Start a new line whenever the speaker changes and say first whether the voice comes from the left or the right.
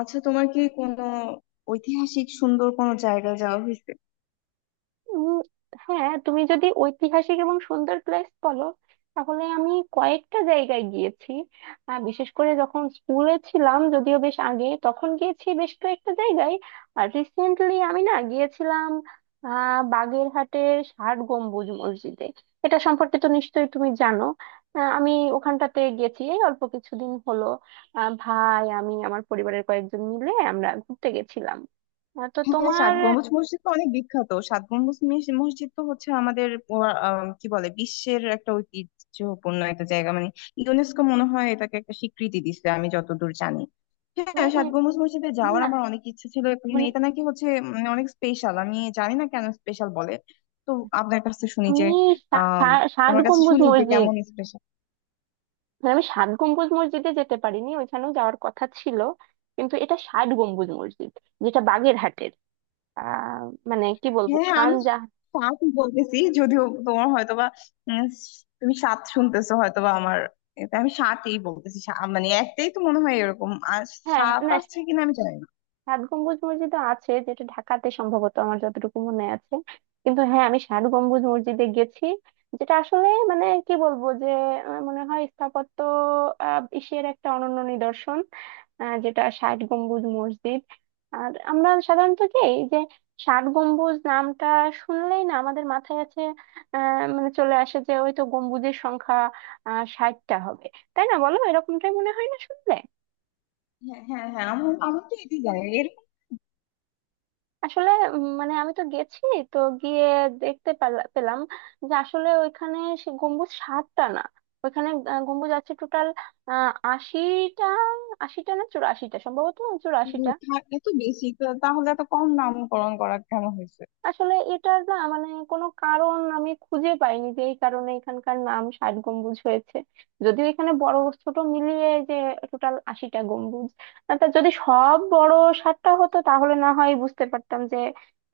left: আচ্ছা, তোমার কি কোনো ঐতিহাসিক সুন্দর কোনো জায়গায় যাওয়া হয়েছে?
right: উম, হ্যাঁ, তুমি যদি ঐতিহাসিক এবং সুন্দর প্লেস বলো, তাহলে আমি কয়েকটা জায়গায় গিয়েছি। বিশেষ করে যখন স্কুলে ছিলাম, যদিও বেশ আগে, তখন গিয়েছি বেশ কয়েকটা জায়গায়। আর রিসেন্টলি আমি না গিয়েছিলাম বাগেরহাটের ষাট গম্বুজ মসজিদে। এটা সম্পর্কে তো নিশ্চয়ই তুমি জানো। আমি ওখানটাতে গেছি এই অল্প কিছুদিন হলো। ভাই, আমি আমার পরিবারের কয়েকজন মিলে আমরা ঘুরতে গেছিলাম। তো
left: হ্যাঁ, সাত
right: তোমার...
left: গম্বুজ মসজিদ তো অনেক বিখ্যাত। সাত গম্বুজ মসজিদ তো হচ্ছে আমাদের কি বলে, বিশ্বের একটা ঐতিহ্যপূর্ণ একটা জায়গা। মানে ইউনেস্কো মনে হয় এটাকে একটা স্বীকৃতি দিচ্ছে, আমি যতদূর জানি।
right: এ-
left: হ্যাঁ, সাত
right: এ-
left: গম্বুজ মসজিদে যাওয়ার
right: না,
left: আমার অনেক ইচ্ছে ছিল, এবং
right: মানে
left: এটা নাকি হচ্ছে অনেক স্পেশাল। আমি জানি না কেন স্পেশাল বলে। তো আপনার কাছে শুনি যে
right: আমি সা-
left: আহ
right: সা- ষাট
left: তোমার কাছে
right: গম্বুজ
left: শুনি যে
right: মসজিদ।
left: কেমন স্পেশাল।
right: মানে আমি ষাট গম্বুজ মসজিদে যেতে পারিনি, ওইখানেও যাওয়ার কথা ছিল, কিন্তু এটা ষাট গম্বুজ মসজিদ, যেটা বাগেরহাটের। আহ মানে কি বলবো,
left: হ্যাঁ, হ্যাঁ,
right: খান
left: আমি
right: জাহ...
left: সাত বলতেছি, যদিও তোমার হয়তোবা উম, তুমি সাত শুনতেছো হয়তোবা। আমার এটা আমি সাতই বলতেছি। মানে একটাই তো মনে হয় এরকম। আর
right: হ্যাঁ, হ্যাঁ,
left: সাত
right: না,
left: আসছে কিনা আমি জানি না।
right: ষাট গম্বুজ মসজিদ আছে যেটা ঢাকাতে, সম্ভবত আমার যতটুকু মনে আছে। কিন্তু হ্যাঁ, আমি ষাট গম্বুজ মসজিদে গেছি, যেটা আসলে মানে কি বলবো যে মনে হয় স্থাপত্য, এশিয়ার একটা অনন্য নিদর্শন, যেটা ষাট গম্বুজ মসজিদ। আর আমরা সাধারণত কি এই যে ষাট গম্বুজ নামটা শুনলেই না আমাদের মাথায় আছে, মানে চলে আসে যে ওই তো গম্বুজের সংখ্যা 60টা হবে, তাই না, বলো? এরকমটাই মনে হয় না শুনলে।
left: হ্যাঁ, হ্যাঁ, হ্যাঁ, আমার আমার তো এটাই জানি এরকম।
right: আসলে, মানে আমি তো গেছি, তো গিয়ে দেখতে পেলাম যে আসলে ওইখানে সে গম্বুজ সাতটা না, ওইখানে গম্বুজ আছে টোটাল 80টা। আশিটা না, 84টা সম্ভবত। 84টা।
left: এত বেশি তো তাহলে এত কম নামকরণ করা কেন হয়েছে?
right: আসলে এটার না মানে কোনো কারণ আমি খুঁজে পাইনি যে এই কারণে এখানকার নাম ষাট গম্বুজ হয়েছে, যদিও এখানে বড়, ছোট মিলিয়ে যে টোটাল 80টা গম্বুজ, আর তা যদি সব বড় 60টা হতো, তাহলে না হয় বুঝতে পারতাম যে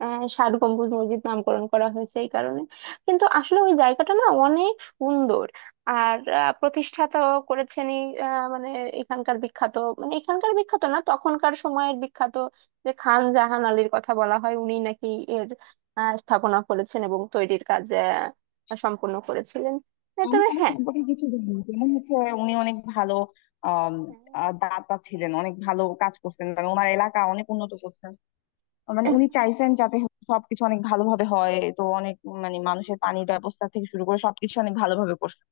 right: ষাট গম্বুজ মসজিদ নামকরণ করা হয়েছে এই কারণে। কিন্তু আসলে ওই জায়গাটা না অনেক সুন্দর। আর প্রতিষ্ঠাতাও করেছেন এই মানে এখানকার বিখ্যাত, মানে এখানকার বিখ্যাত না তখনকার সময়ের বিখ্যাত যে খান জাহান আলীর কথা বলা হয়, উনি নাকি স্থাপনা করেছেন এবং তৈরির কাজ সম্পূর্ণ করেছিলেন। এ
left: আমি
right: তবে...
left: তার সম্পর্কে কিছু জানি না। যেমন হচ্ছে উনি অনেক ভালো আম,
right: হ্যাঁ,
left: আহ দাতা ছিলেন, অনেক ভালো কাজ করছেন, মানে ওনার এলাকা অনেক উন্নত করছেন। মানে উনি চাইছেন যাতে সবকিছু অনেক ভালোভাবে হয়। তো অনেক মানে মানুষের পানির ব্যবস্থা থেকে শুরু করে সবকিছু অনেক ভালোভাবে করছে।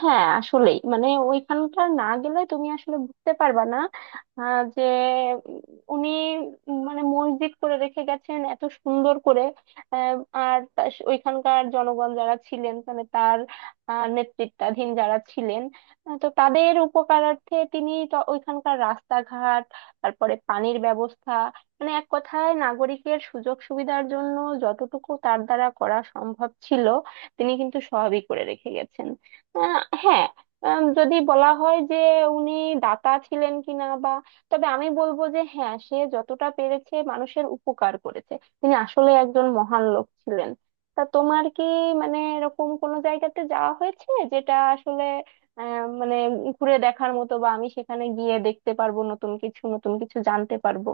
right: হ্যাঁ, আসলেই মানে ওইখানকার না গেলে তুমি আসলে বুঝতে পারবা না আহ, যে উম, উনি মানে মসজিদ করে রেখে গেছেন এত সুন্দর করে। আর ওইখানকার জনগণ যারা ছিলেন, মানে তার নেতৃত্বাধীন যারা ছিলেন, তো তাদের উপকারার্থে তিনি তো ওইখানকার রাস্তাঘাট, তারপরে পানির ব্যবস্থা, মানে এক কথায় নাগরিকের সুযোগ সুবিধার জন্য যতটুকু তার দ্বারা করা সম্ভব ছিল, তিনি কিন্তু সবই করে রেখে গেছেন। হ্যাঁ। যদি বলা হয় যে উনি দাতা ছিলেন কিনা বা, তবে আমি বলবো যে হ্যাঁ, সে যতটা পেরেছে মানুষের উপকার করেছে। তিনি আসলে একজন মহান লোক ছিলেন। তা তোমার কি মানে এরকম কোনো জায়গাতে যাওয়া হয়েছে যেটা আসলে মানে ঘুরে দেখার মতো, বা আমি সেখানে গিয়ে দেখতে পারবো, নতুন কিছু নতুন কিছু জানতে পারবো?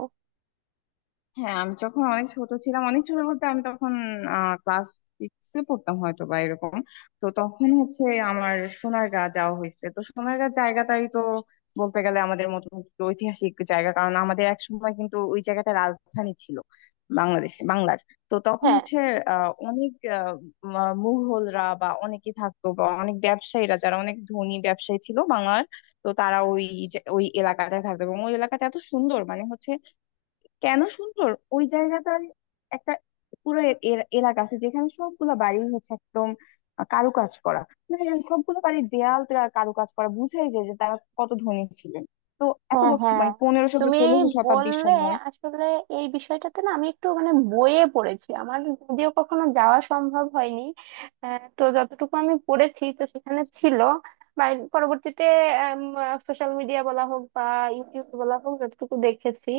left: হ্যাঁ, আমি যখন অনেক ছোট ছিলাম, অনেক ছোট বলতে আমি তখন ক্লাস সিক্সে পড়তাম হয়তো বা এরকম। তো তখন হচ্ছে আমার সোনারগাঁ যাওয়া হয়েছে। তো সোনারগাঁ জায়গাটাই তো বলতে গেলে আমাদের মতো একটু ঐতিহাসিক জায়গা, কারণ আমাদের একসময় কিন্তু ওই জায়গাটা রাজধানী ছিল বাংলাদেশ বাংলার। তো তখন
right: হ্যাঁ,
left: হচ্ছে অনেক মুঘলরা বা অনেকে থাকতো, বা অনেক ব্যবসায়ীরা যারা অনেক ধনী ব্যবসায়ী ছিল বাংলার। তো তারা ওই ওই এলাকাটায় থাকতো, এবং ওই এলাকাটা এত সুন্দর মানে হচ্ছে। কেন সুন্দর? ওই জায়গাটার একটা পুরো এলাকা আছে যেখানে সবগুলো বাড়ি হচ্ছে একদম কারুকাজ করা। মানে সবগুলো বাড়ির দেয়াল টেয়াল কারুকাজ করা, বুঝাই যায় যে তারা কত ধনী ছিলেন। তো এত
right: হ্যাঁ,
left: বছর
right: হ্যাঁ।
left: মানে 1500 বা
right: তুমি
left: 1600 শতাব্দীর
right: বললে
left: সময়।
right: আসলে এই বিষয়টাতে না আমি একটু মানে বইয়ে পড়েছি, আমার যদিও কখনো যাওয়া সম্ভব হয়নি। তো যতটুকু আমি পড়েছি, তো সেখানে ছিল বা পরবর্তীতে সোশ্যাল মিডিয়া বলা হোক বা ইউটিউব বলা হোক, যতটুকু দেখেছি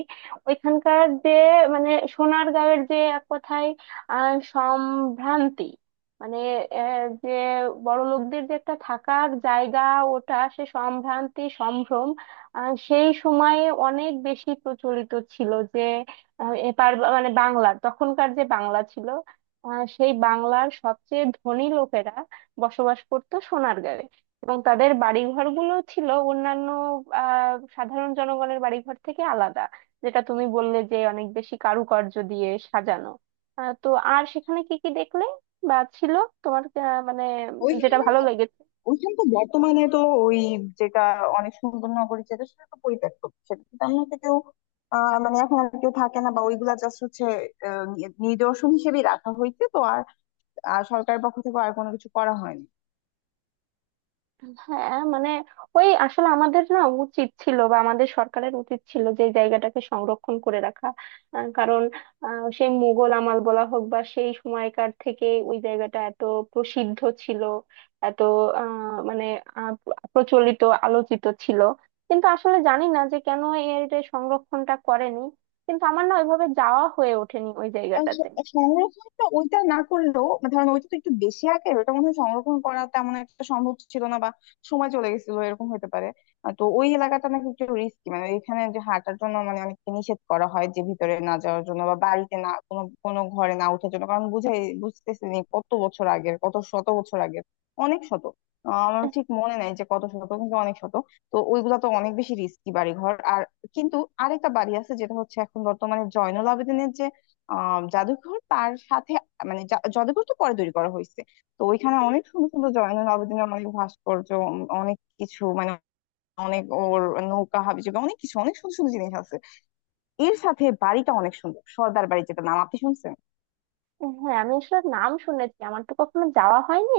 right: ওইখানকার যে, মানে সোনারগাঁয়ের যে এক কথায় সম্ভ্রান্তি, মানে যে বড় লোকদের যে একটা থাকার জায়গা, ওটা সে সম্ভ্রান্তি সম্ভ্রম সেই সময়ে অনেক বেশি প্রচলিত ছিল যে এ মানে বাংলার তখনকার যে বাংলা ছিল, সেই বাংলার সবচেয়ে ধনী লোকেরা বসবাস করত সোনারগাঁয়ে। এবং তাদের বাড়িঘর গুলো ছিল অন্যান্য সাধারণ জনগণের বাড়িঘর থেকে আলাদা, যেটা তুমি বললে যে অনেক বেশি কারুকার্য দিয়ে সাজানো। তো আর সেখানে কি কি দেখলে বা ছিল তোমার, মানে যেটা
left: ওইখানে
right: ভালো লেগেছে?
left: ওইখানে তো বর্তমানে তো ওই যেটা অনেক সুন্দর নগরী, যেটা সেটা তো পরিত্যক্ত। সেটা তো তেমন একটা কেউ মানে এখন আর কেউ থাকে না, বা ওইগুলা জাস্ট হচ্ছে আহ, নিদর্শন হিসেবে রাখা হয়েছে। তো আর আর সরকারের পক্ষ থেকে আর কোনো কিছু করা হয়নি।
right: হ্যাঁ, মানে ওই আসলে আমাদের না উচিত ছিল বা আমাদের সরকারের উচিত ছিল যে এই জায়গাটাকে সংরক্ষণ করে রাখা। কারণ সেই মুঘল আমল বলা হোক বা সেই সময়কার থেকে ওই জায়গাটা এত প্রসিদ্ধ ছিল, এত মানে আহ, প্রচলিত, আলোচিত ছিল। কিন্তু আসলে জানি না যে কেন এর যে সংরক্ষণটা করেনি, কিন্তু আমার না ওইভাবে যাওয়া হয়ে ওঠেনি ওই
left: আহ
right: জায়গাটাতে।
left: স- সংরক্ষণটা ওইটা না করলেও মানে ধরেন ওইটা তো একটু বেশি আগের, ওটা মনে হয় সংরক্ষণ করা তেমন একটা সম্ভব ছিল না, বা সময় চলে গেছিল এরকম হতে পারে। তো ওই এলাকাটা নাকি একটু রিস্কি, মানে এখানে যে হাঁটার জন্য মানে অনেককে নিষেধ করা হয় যে ভিতরে না যাওয়ার জন্য, বা বাড়িতে না, কোনো কোনো ঘরে না ওঠার জন্য, কারণ বুঝাই বুঝতেছি নি কত বছর আগের, কত শত বছর আগের, অনেক শত। আমার ঠিক মনে নাই যে কত শত, কিন্তু অনেক শত। তো ওইগুলা তো অনেক বেশি রিস্কি বাড়িঘর আর। কিন্তু আরেকটা বাড়ি আছে যেটা হচ্ছে এখন বর্তমানে জাদুঘর, তার সাথে মানে জাদুঘর তো পরে তৈরি করা হয়েছে। তো ওইখানে অনেক সুন্দর সুন্দর জয়নুল আবেদিনের অনেক ভাস্কর্য, অনেক কিছু, মানে অনেক ওর নৌকা হাবিজাবি অনেক কিছু, অনেক সুন্দর সুন্দর জিনিস আছে। এর সাথে বাড়িটা অনেক সুন্দর সর্দার বাড়ি, যেটা নাম আপনি শুনছেন।
right: হ্যাঁ, আমি আসলে নাম শুনেছি, আমার তো কখনো যাওয়া হয়নি,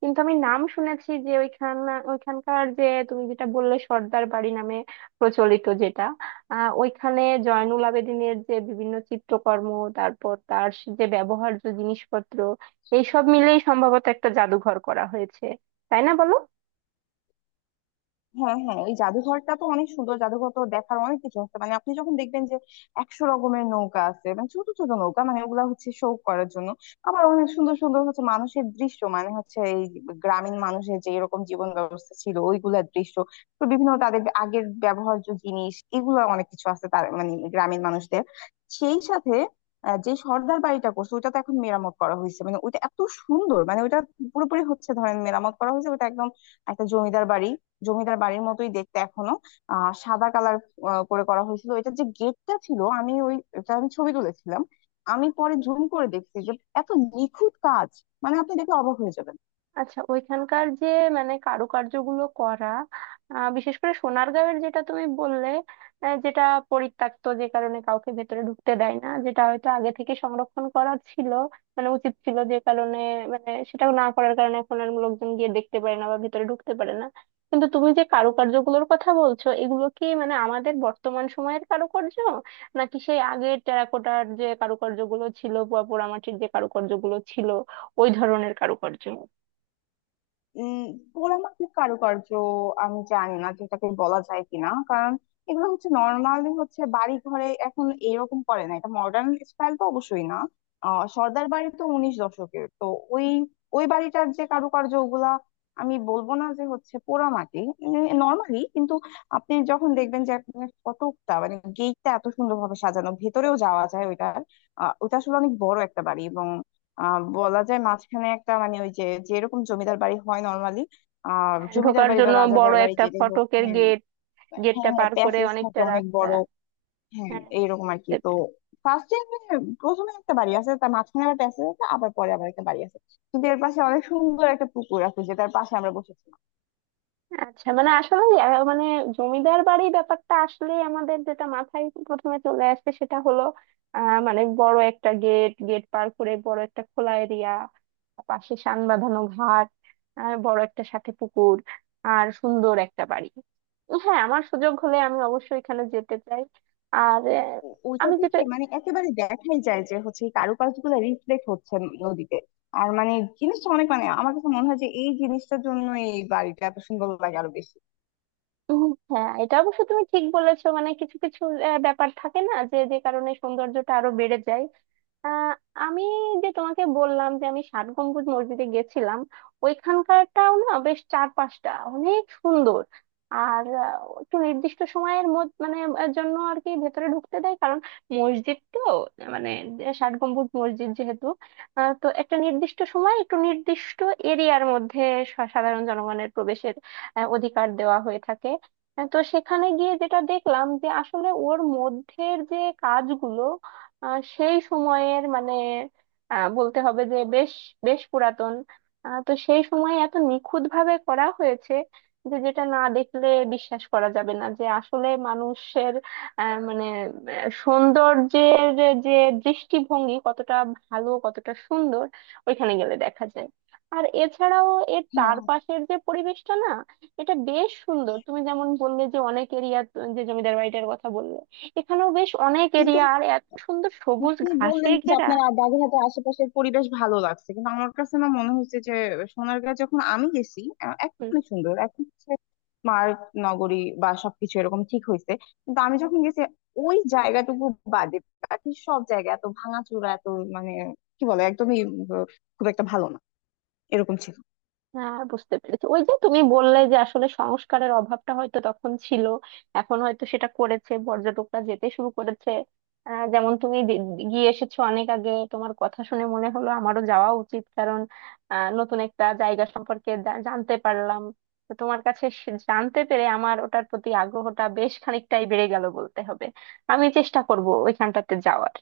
right: কিন্তু আমি নাম শুনেছি যে ওইখান, ওইখানকার যে তুমি যেটা বললে সর্দার বাড়ি নামে প্রচলিত, যেটা ওইখানে জয়নুল আবেদিনের যে বিভিন্ন চিত্রকর্ম, তারপর তার যে ব্যবহার্য জিনিসপত্র, এইসব মিলেই সম্ভবত একটা জাদুঘর করা হয়েছে। তাই না, বলো?
left: হ্যাঁ, হ্যাঁ, ওই জাদুঘরটা তো অনেক সুন্দর, জাদুঘর তো দেখার অনেক কিছু আছে। মানে আপনি যখন দেখবেন যে 100 রকমের নৌকা আছে, মানে ছোট ছোট নৌকা, মানে ওগুলা হচ্ছে শো করার জন্য। আবার অনেক সুন্দর সুন্দর হচ্ছে মানুষের দৃশ্য, মানে হচ্ছে এই গ্রামীণ মানুষের যে এরকম জীবন ব্যবস্থা ছিল ওইগুলার দৃশ্য। তো বিভিন্ন তাদের আগের ব্যবহার্য জিনিস এগুলো অনেক কিছু আছে, তার মানে গ্রামীণ মানুষদের। সেই সাথে যে সর্দার বাড়িটা করছে ওইটা তো এখন মেরামত করা হয়েছে, মানে ওইটা এত সুন্দর। মানে ওইটা পুরোপুরি হচ্ছে ধরেন মেরামত করা হয়েছে, ওটা একদম একটা জমিদার বাড়ি, জমিদার বাড়ির মতোই দেখতে এখনো। সাদা কালার করে করা হয়েছিল। এটা যে গেটটা ছিল, আমি ওই এটা আমি ছবি তুলেছিলাম। আমি পরে জুম করে দেখছি যে এত নিখুঁত কাজ, মানে আপনি দেখে অবাক হয়ে যাবেন।
right: আচ্ছা, ওইখানকার যে মানে কারুকার্যগুলো করা, বিশেষ করে সোনারগাঁওয়ের, যেটা তুমি বললে, যেটা পরিত্যক্ত যে কারণে কাউকে ভেতরে ঢুকতে দেয় না, যেটা হয়তো আগে থেকে সংরক্ষণ করা ছিল মানে উচিত ছিল যে কারণে, মানে সেটা না করার কারণে এখন আর লোকজন গিয়ে দেখতে পারে না বা ভেতরে ঢুকতে পারে না। কিন্তু তুমি যে কারুকার্যগুলোর কথা বলছো, এগুলো কি মানে আমাদের বর্তমান সময়ের কারুকার্য, নাকি সেই আগের টেরাকোটার যে কারুকার্যগুলো ছিল বা পোড়ামাটির যে কারুকার্যগুলো ছিল, ওই ধরনের কারুকার্য?
left: উম পোড়ামাটির কারুকার্য আমি জানি না যেটাকে বলা যায় কিনা, কারণ এগুলো হচ্ছে নর্মালি হচ্ছে বাড়ি ঘরে এখন এরকম করে না, এটা মডার্ন স্টাইল তো অবশ্যই না। সর্দার বাড়ি তো 19 দশকের। তো ওই ওই বাড়িটার যে কারুকার্য ওগুলা, আমি বলবো না যে হচ্ছে পোড়ামাটি নর্মালি। কিন্তু আপনি যখন দেখবেন যে আপনার কতটা মানে গেটটা এত সুন্দরভাবে সাজানো, ভেতরেও যাওয়া যায় ওইটার। ওটা আসলে অনেক বড় একটা বাড়ি, এবং বলা যায় মাঝখানে একটা মানে ওই যে যেরকম জমিদার বাড়ি হয় নর্মালি।
right: হ্যাঁ,
left: জমিদার
right: ঢোকার
left: বাড়ি বা
right: জন্য বড়
left: রাজাদের বাড়ি
right: একটা
left: যেটাই হোক।
right: ফটকের
left: হ্যাঁ,
right: গেট।
left: হ্যাঁ,
right: গেটটা
left: হ্যাঁ,
right: পার করে
left: প্যাসেজ থাকে
right: অনেকটা
left: অনেক
right: রাস্তা।
left: বড়। হ্যাঁ,
right: হ্যাঁ,
left: এইরকম আর কি।
right: বুঝতে
left: তো
right: পেরেছি।
left: ফার্স্টে প্রথমে একটা বাড়ি আছে, তার মাঝখানে আবার প্যাসেজ আছে, আবার পরে আবার একটা বাড়ি আছে। কিন্তু এর পাশে অনেক সুন্দর একটা পুকুর আছে, যেটার পাশে আমরা বসেছিলাম।
right: আচ্ছা, মানে আসলে মানে জমিদার বাড়ি ব্যাপারটা আসলে আমাদের যেটা মাথায় প্রথমে চলে আসছে সেটা হলো মানে বড় একটা গেট, গেট পার করে বড় একটা খোলা এরিয়া, পাশে শান বাঁধানো ঘাট, আর বড় একটা সাথে পুকুর, আর সুন্দর একটা বাড়ি। হ্যাঁ, আমার সুযোগ হলে আমি অবশ্যই এখানে যেতে চাই। আর
left: তো ওইটা
right: আমি যেটা...
left: থেকে মানে একেবারে দেখাই যায় যে হচ্ছে এই কারুকার্য গুলো রিফ্লেক্ট হচ্ছে নদীতে। আর মানে জিনিসটা অনেক, মানে আমার কাছে মনে হয় যে এই জিনিসটার জন্য এই বাড়িটা এত সুন্দর লাগে আরো বেশি।
right: উম, হ্যাঁ, এটা অবশ্য তুমি ঠিক বলেছো, মানে কিছু কিছু ব্যাপার থাকে না যে যে কারণে সৌন্দর্যটা আরো বেড়ে যায়। আহ, আমি যে তোমাকে গেছিলাম যে আমি ষাট গম্বুজ মসজিদে গেছিলাম, ওইখানকারটাও না বেশ চার পাঁচটা অনেক সুন্দর। আর একটু নির্দিষ্ট সময়ের মধ্যে মানে জন্য আর কি ভেতরে ঢুকতে দেয়, কারণ মসজিদ তো, মানে ষাট গম্বুজ মসজিদ যেহেতু তো একটা নির্দিষ্ট সময় একটু নির্দিষ্ট এরিয়ার মধ্যে সাধারণ জনগণের প্রবেশের অধিকার দেওয়া হয়ে থাকে। তো সেখানে গিয়ে যেটা দেখলাম যে আসলে ওর মধ্যের যে কাজগুলো সেই সময়ের মানে বলতে হবে যে বেশ বেশ পুরাতন। তো সেই সময় এত নিখুঁত ভাবে করা হয়েছে যে যেটা না দেখলে বিশ্বাস করা যাবে না যে আসলে মানুষের মানে সৌন্দর্যের যে দৃষ্টিভঙ্গি কতটা ভালো, কতটা সুন্দর, ওইখানে গেলে দেখা যায়। আর এছাড়াও এর
left: হ্যাঁ,
right: চারপাশের যে পরিবেশটা না, এটা বেশ সুন্দর। তুমি যেমন বললে যে অনেক এরিয়া, যে জমিদার বাড়িটার কথা বললে, এখানেও বেশ অনেক
left: কিন্তু
right: এরিয়া আর এত সুন্দর সবুজ
left: আপনি
right: ঘাসে
left: বললেন যে
right: ঘেরা।
left: আপনার বাগেরহাটের আশেপাশের পরিবেশ ভালো লাগছে, কিন্তু আমার কাছে না মনে হয়েছে যে সোনারগাঁ যখন আমি গেছি এখন
right: হুম,
left: অনেক সুন্দর, এখন হচ্ছে স্মার্ট নগরী বা সবকিছু এরকম ঠিক হয়েছে। কিন্তু আমি যখন গেছি ওই জায়গাটুকু বাদে বাকি সব জায়গা এত ভাঙাচোরা, এত মানে কি বলে একদমই খুব একটা ভালো না, এরকম ছিল।
right: হ্যাঁ, বুঝতে পেরেছি। ওই যে তুমি বললে যে আসলে সংস্কারের অভাবটা হয়তো তখন ছিল, এখন হয়তো সেটা করেছে, পর্যটকরা যেতে শুরু করেছে। যেমন তুমি গিয়ে এসেছো অনেক আগে, তোমার কথা শুনে মনে হলো আমারও যাওয়া উচিত, কারণ নতুন একটা জায়গা সম্পর্কে জানতে পারলাম। তো তোমার কাছে জানতে পেরে আমার ওটার প্রতি আগ্রহটা বেশ খানিকটাই বেড়ে গেল, বলতে হবে আমি চেষ্টা করব ওইখানটাতে যাওয়ার।